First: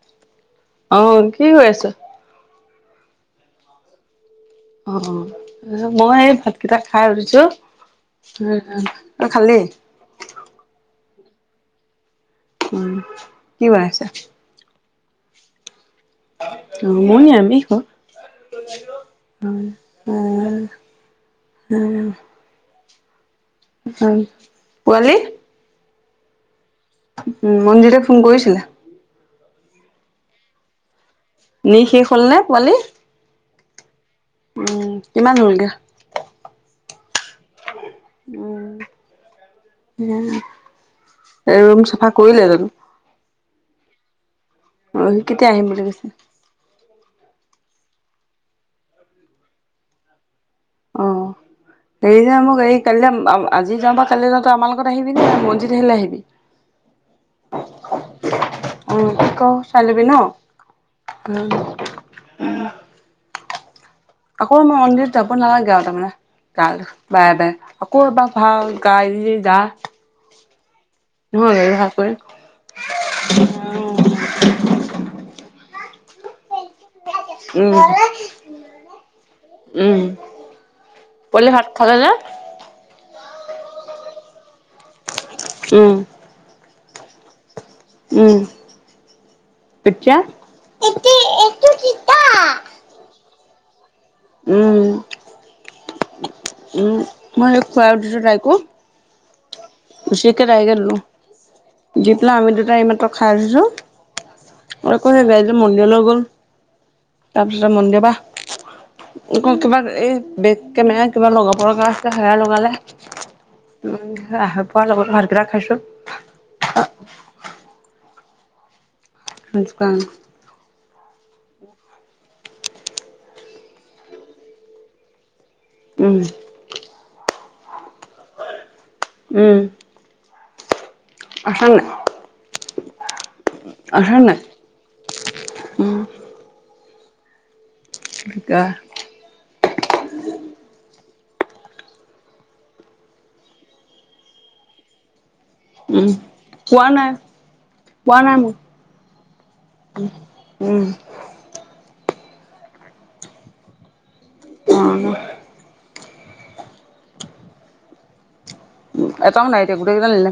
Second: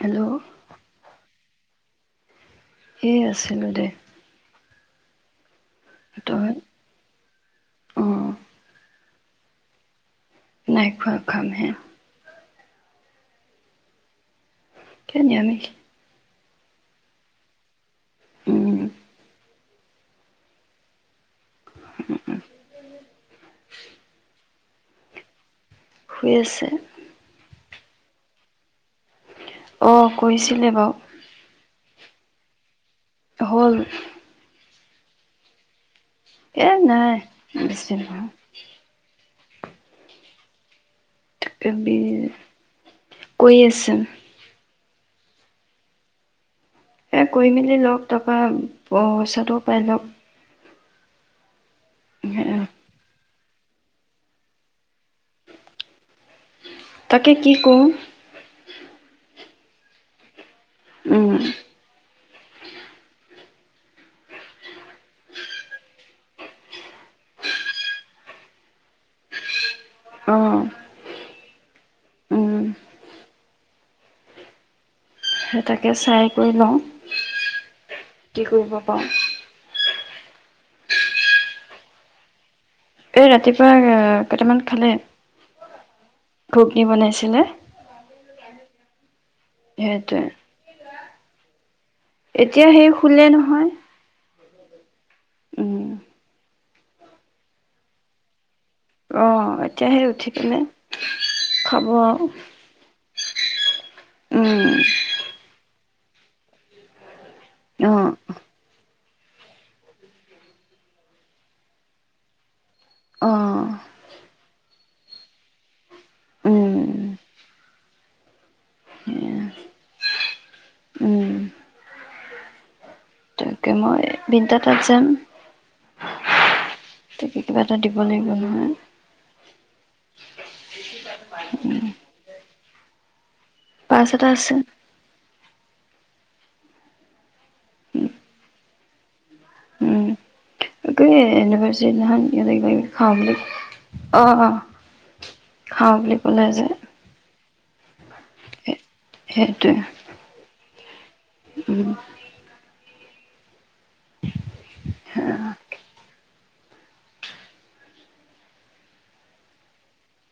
Hello অহ, কি কয়ি আছ? এ আছিলো দে। অ' মই এই তই ভাতকেইটা খাই উঠিছো। অঁ তাই খালী? নাই খোৱা খামহে। উম কি বনাইছা। এই নিৰামিষ। অ মইও নিৰামিষ হ উম [inaudible] অ, অ উম। শুই আছে। উম মঞ্জিতে ফোন কৰিছিলে? অ কৰিছিলে বাও। নি শেষ হ'ল নে পোৱালি? হ'ল। উম কিমান হ'লগে? এ নাই। [unintelligible] না এ ৰুম চাফা কৰিলে জানো? [unintelligible] অ সি কেতিয়া আহিম বুলি কৈছে? এই কৰি মেলি লওক তাৰপৰা পইচাটো পাই লওক। অঁহ। হেৰি যে মোক এই কলিলে আঁব্ আজি যাওঁ বা কালি যাওঁতে আমাৰ লগত আহিবি নে মনজিৎ আহিলে আহিবি? তাকে কি কৰোঁ। অ কি ক চাই লবি ন? উম। উম। আকৌ মই মন্দিৰত যাব নালাগে আও তাৰমানে, গ বাৰে বাৰে আকৌ এবাৰ ভাল গাড়ী যা। অঁ [unintelligible] হয়। [unintelligible] উম তাকে চাই কৰি লওঁ উম কি কৰিব পাৰোঁ উম। পলে ভাত খালে নে? এই ৰাতিপুৱা আ কেইটামান খালে উম খুব কি বনাইছিনে? উম। সেইটোৱে এতিয়া সেই শুলে নহয় [unintelligible] উম উম উম মই খোৱা উঠিছোঁ তাইকো অঁ গুচিকেটাইকে ধলো খাব দি পেলাই আমি দুটাই এইমাত্ৰ উম [unintelligible] [unintelligible] জলগল তাৰপিছত অ মন্দিৰ বা অ কিবা এই বেগ কেমেৰা কিবা লগাব পগ আছে সেৰা লগালে অ উ আহ খোৱাৰ লগত ভাত কেইটা খাইছোঁ। উম ঢ উ উম। তাকে মই বিনিতা তাত যাম। উম। [inaudible] দিব লাগিব নহয়। আছে নাই। পাঁচ আছা এটা নাই? আছে। উম, [inaudible] [inaudible] এ অন্নিভাৰচাৰি দিনা খন সিহঁতে কিবা কিবি খাওঁ বুলি, অ অ খাওঁ বুলি ক'লে যে, কুৱা নাই মোক। সেইটোৱে উম [inaudible] [inaudible] অ' এটাও নাই দিয়ক গোটেই কেইটা নিলে।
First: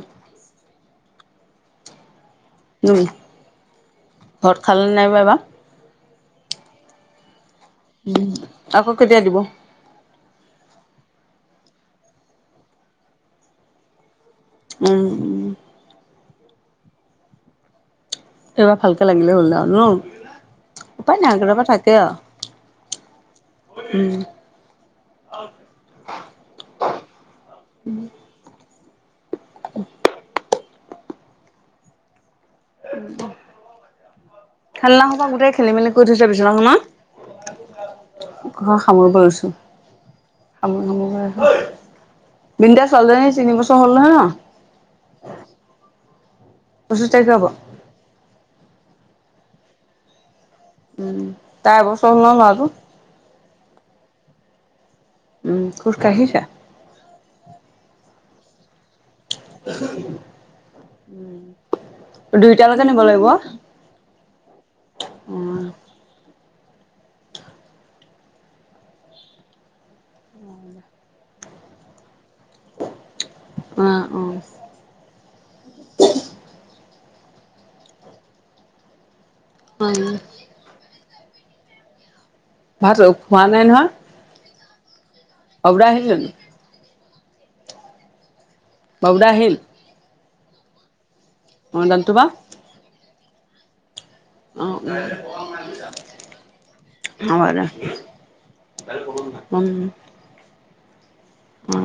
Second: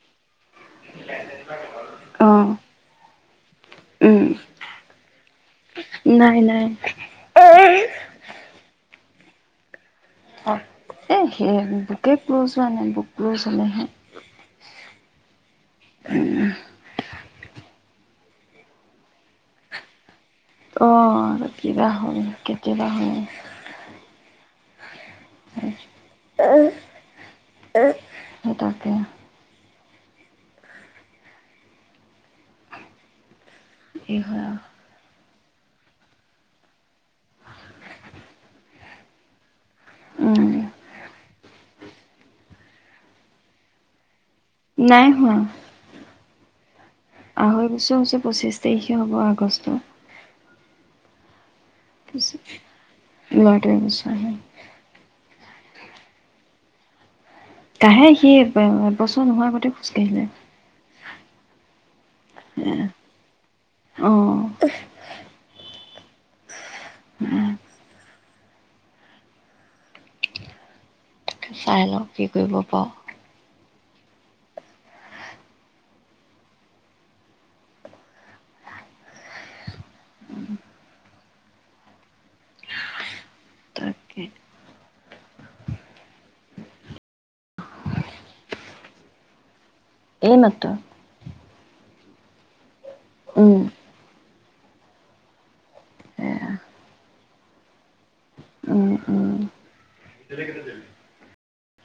[inaudible] উম উম ঘৰত খালেনে নাইবা এইবাৰ। নাই নাই, আকৌ কেতিয়া দিব। [unintelligible] উম উম এইবাৰ ভালকে লাগিলে হ'ল আৰু ন। অ উপায় নাই কেতিয়াবা কিবা থাকে আৰু। হয়, কেতিয়া বা হয়। উম, উ [unintelligible] [unintelligible] [inaudible] এক, চন এই হয় আৰু খেল ন হ'বা গোটেক খেলি মেলি কৈ থৈছে বিছনা খনত। ঘৰ সামৰিব লৈছো। উম, [unintelligible] বিনিতা ছোৱালী জনী তিনি বছৰ হ'ল নহয় ন। নাই হোৱা পঁচিছ তাৰিখে হ'ব। আঢ়ৈ বছৰ হৈছে পঁচিছ তাৰিখে হ'ব আগষ্ট। উম, তাৰ এবছৰ হ'ল ন ল'ৰাটো [unintelligible] ল'ৰাটো এবছৰ হ'ল উম খুজ কাঢিছে। কাঁঢে সি নোহোৱাৰ আগতে খোজকাঢ়িলে দুইটালৈকে নিব লাগিব অ, অ চাই লওঁ কি কৰিব পাওঁ অ অ হয় ভাত খোৱা নাই নহয়, তাকে বাবুদা আহিল জানো বাবুদা আহিল এইমাত্ৰ অ জানটো বা উম। অ উম। [unintelligible] হব দে। উম উম। অ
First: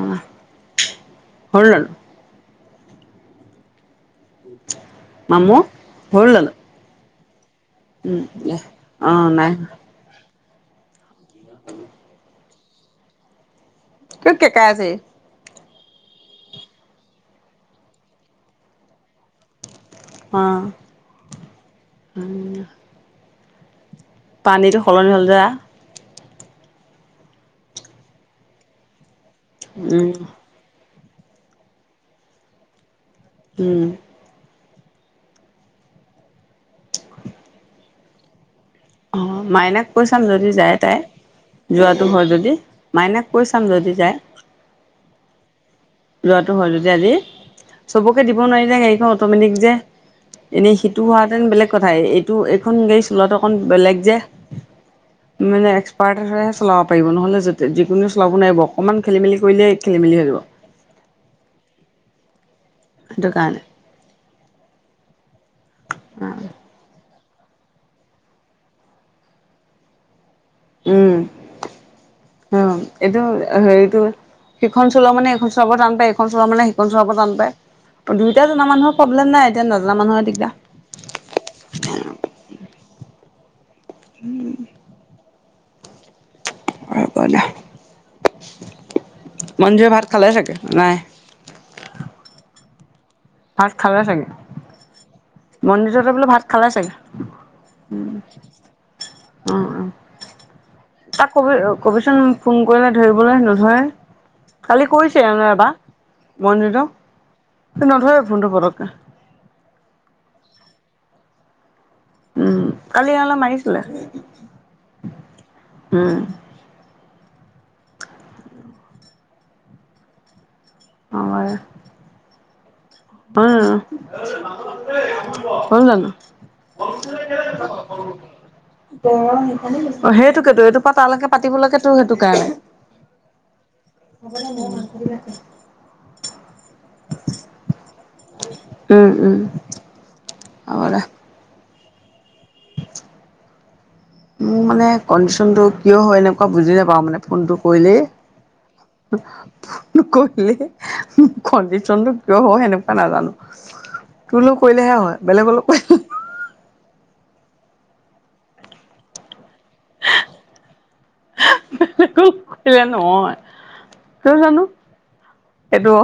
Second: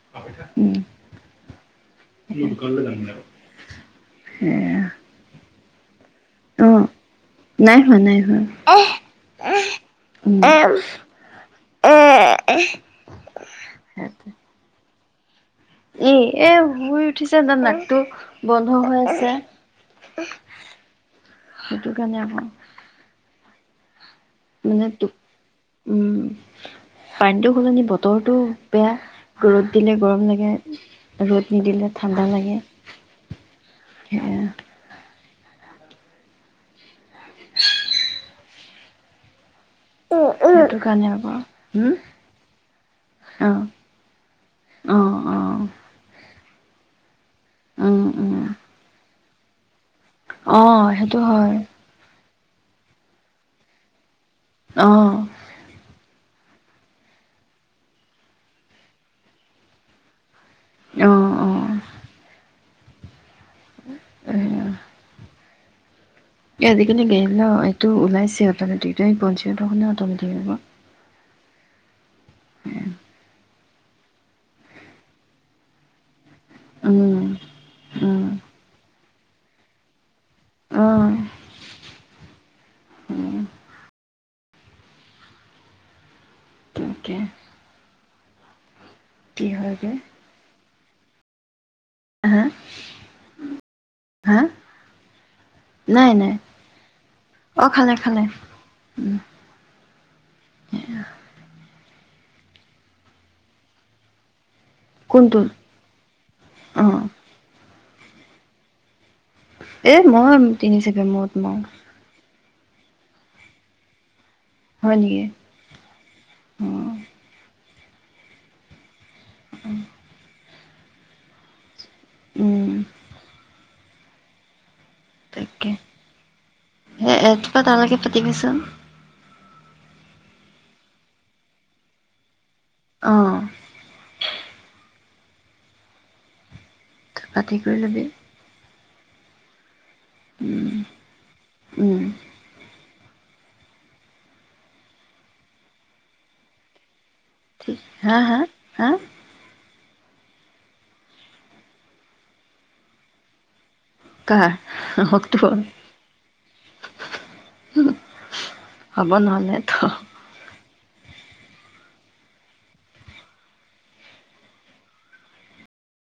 হ'ল জানো উম। কাইলৈ যাম দিয়া। মামু হ'ল জানো? অ', নাই হোৱা নাই উম হোৱা। অ নাই উম। [unintelligible] [unintelligible] কিয় কেকাই আছে ই? ই এই শুই উঠিছে যে নাকটো বন্ধ হৈ আছে। অ সেইটো কাৰণে আকৌ উম। পানীতো সলনি হ'ল যে। পানীতটো সলনি বতৰটো বেয়া, ৰ'দ দিলে উম গৰম লাগে ৰ'দ নিদিলে ঠাণ্ডা লাগে, উম সেয়া, অ' মাইনাক কৈ চাম যদি যায় সেইটো তাই কাৰণে আকৌ হুম যোৱাটো হয় যদি মাইনাক কৈ অ চাম যদি যায় অ' অ' যোৱাটো হয় যদি আজি, উম চবকে উম দিব নোৱাৰিদে গাড়ীখনত, [unintelligible] অ এনেই সিটো সেইটো হোৱাহেতেন হয় বেলেগ কথাই তো এইখন লিষ্ট লোৱাটো অকণ বেলেগ যে। অ মানে এক্সপাৰ্ট ৰেষ্ট। চলাব পাৰিব নহ'লে যতে যিকোনোয়ে চলাব নোৱাৰিব অকমান খেলিমেলি কৰিলে খেলিমেলি হৈ যাব। অ' অ' অ'। দোকান। [unintelligible] এ দিকেনে গেল। ল এইটো ওলাইছে [unintelligible] উম অ' এইটো হ'লে। হেৰিটো সিখন চলোৱা মানে এইখন চলাব টান পায়। ইখন চোৱা মানে সিখন চোৱাটো উম, টান পায় উম, দুয়োটা জনা মানুহক। প্ৰব্লেম নাই এতিয়া নজনা মানুহে দিক অ', [unintelligible] উম। উম। তাকে। কি [unintelligible] মঞ্জু হয়গে ভাত খালে চাগে? নাই। আহা। ভাত খালে চাগে। নাই, মন্দিৰতে বোলে নাই ভাত খালে চাগে। অ', খালে, উম খালে অ অ। তাক কবি [unintelligible] কবিচোন ফোন কৰিলে ধৰিবলৈ নোধৰে। খালি কৰিছে কোনটো এনে এবাৰ মন্দিৰটো। অ', সি নধৰে। ফোনটো ঘৰত নাই। এ মোৰ তিনি চেকেণ্ড মনত নাই। উম কালি ইয়ালে মাৰিছিলে। হয় নেকি। উম অ। উম। [unintelligible] উম। [unintelligible] [unintelligible] অ', তাকে সেই এটোপা তালৈকে পাতিবিচোন সেইটোকেতো এইটো পাতালৈকে পাতিবলৈকেটো সেইটোকাৰণে অ', [unintelligible] [unintelligible] লৈ লবি উম, উম। উম, হ'ব দে। উম। মোৰ মানে কণ্ডিচনটো কিয় হয়, এনেকুৱা বুজি নেপাওঁ মানে। ফোনটো ঠিক কৰিলেই হা, হা, হা ফোন কৰিলে কণ্ডিচনটো কিয় হয়, সেনেকুৱা নাজানো। তোৰ কাৰ লগত কৰিলেহে হয়, অ', বেলেগৰ তোৰ লগত কৰিলে হ'ব নহ'লে থ বেলেগলে কৰিলে নহয়, কিয় জানো হেটো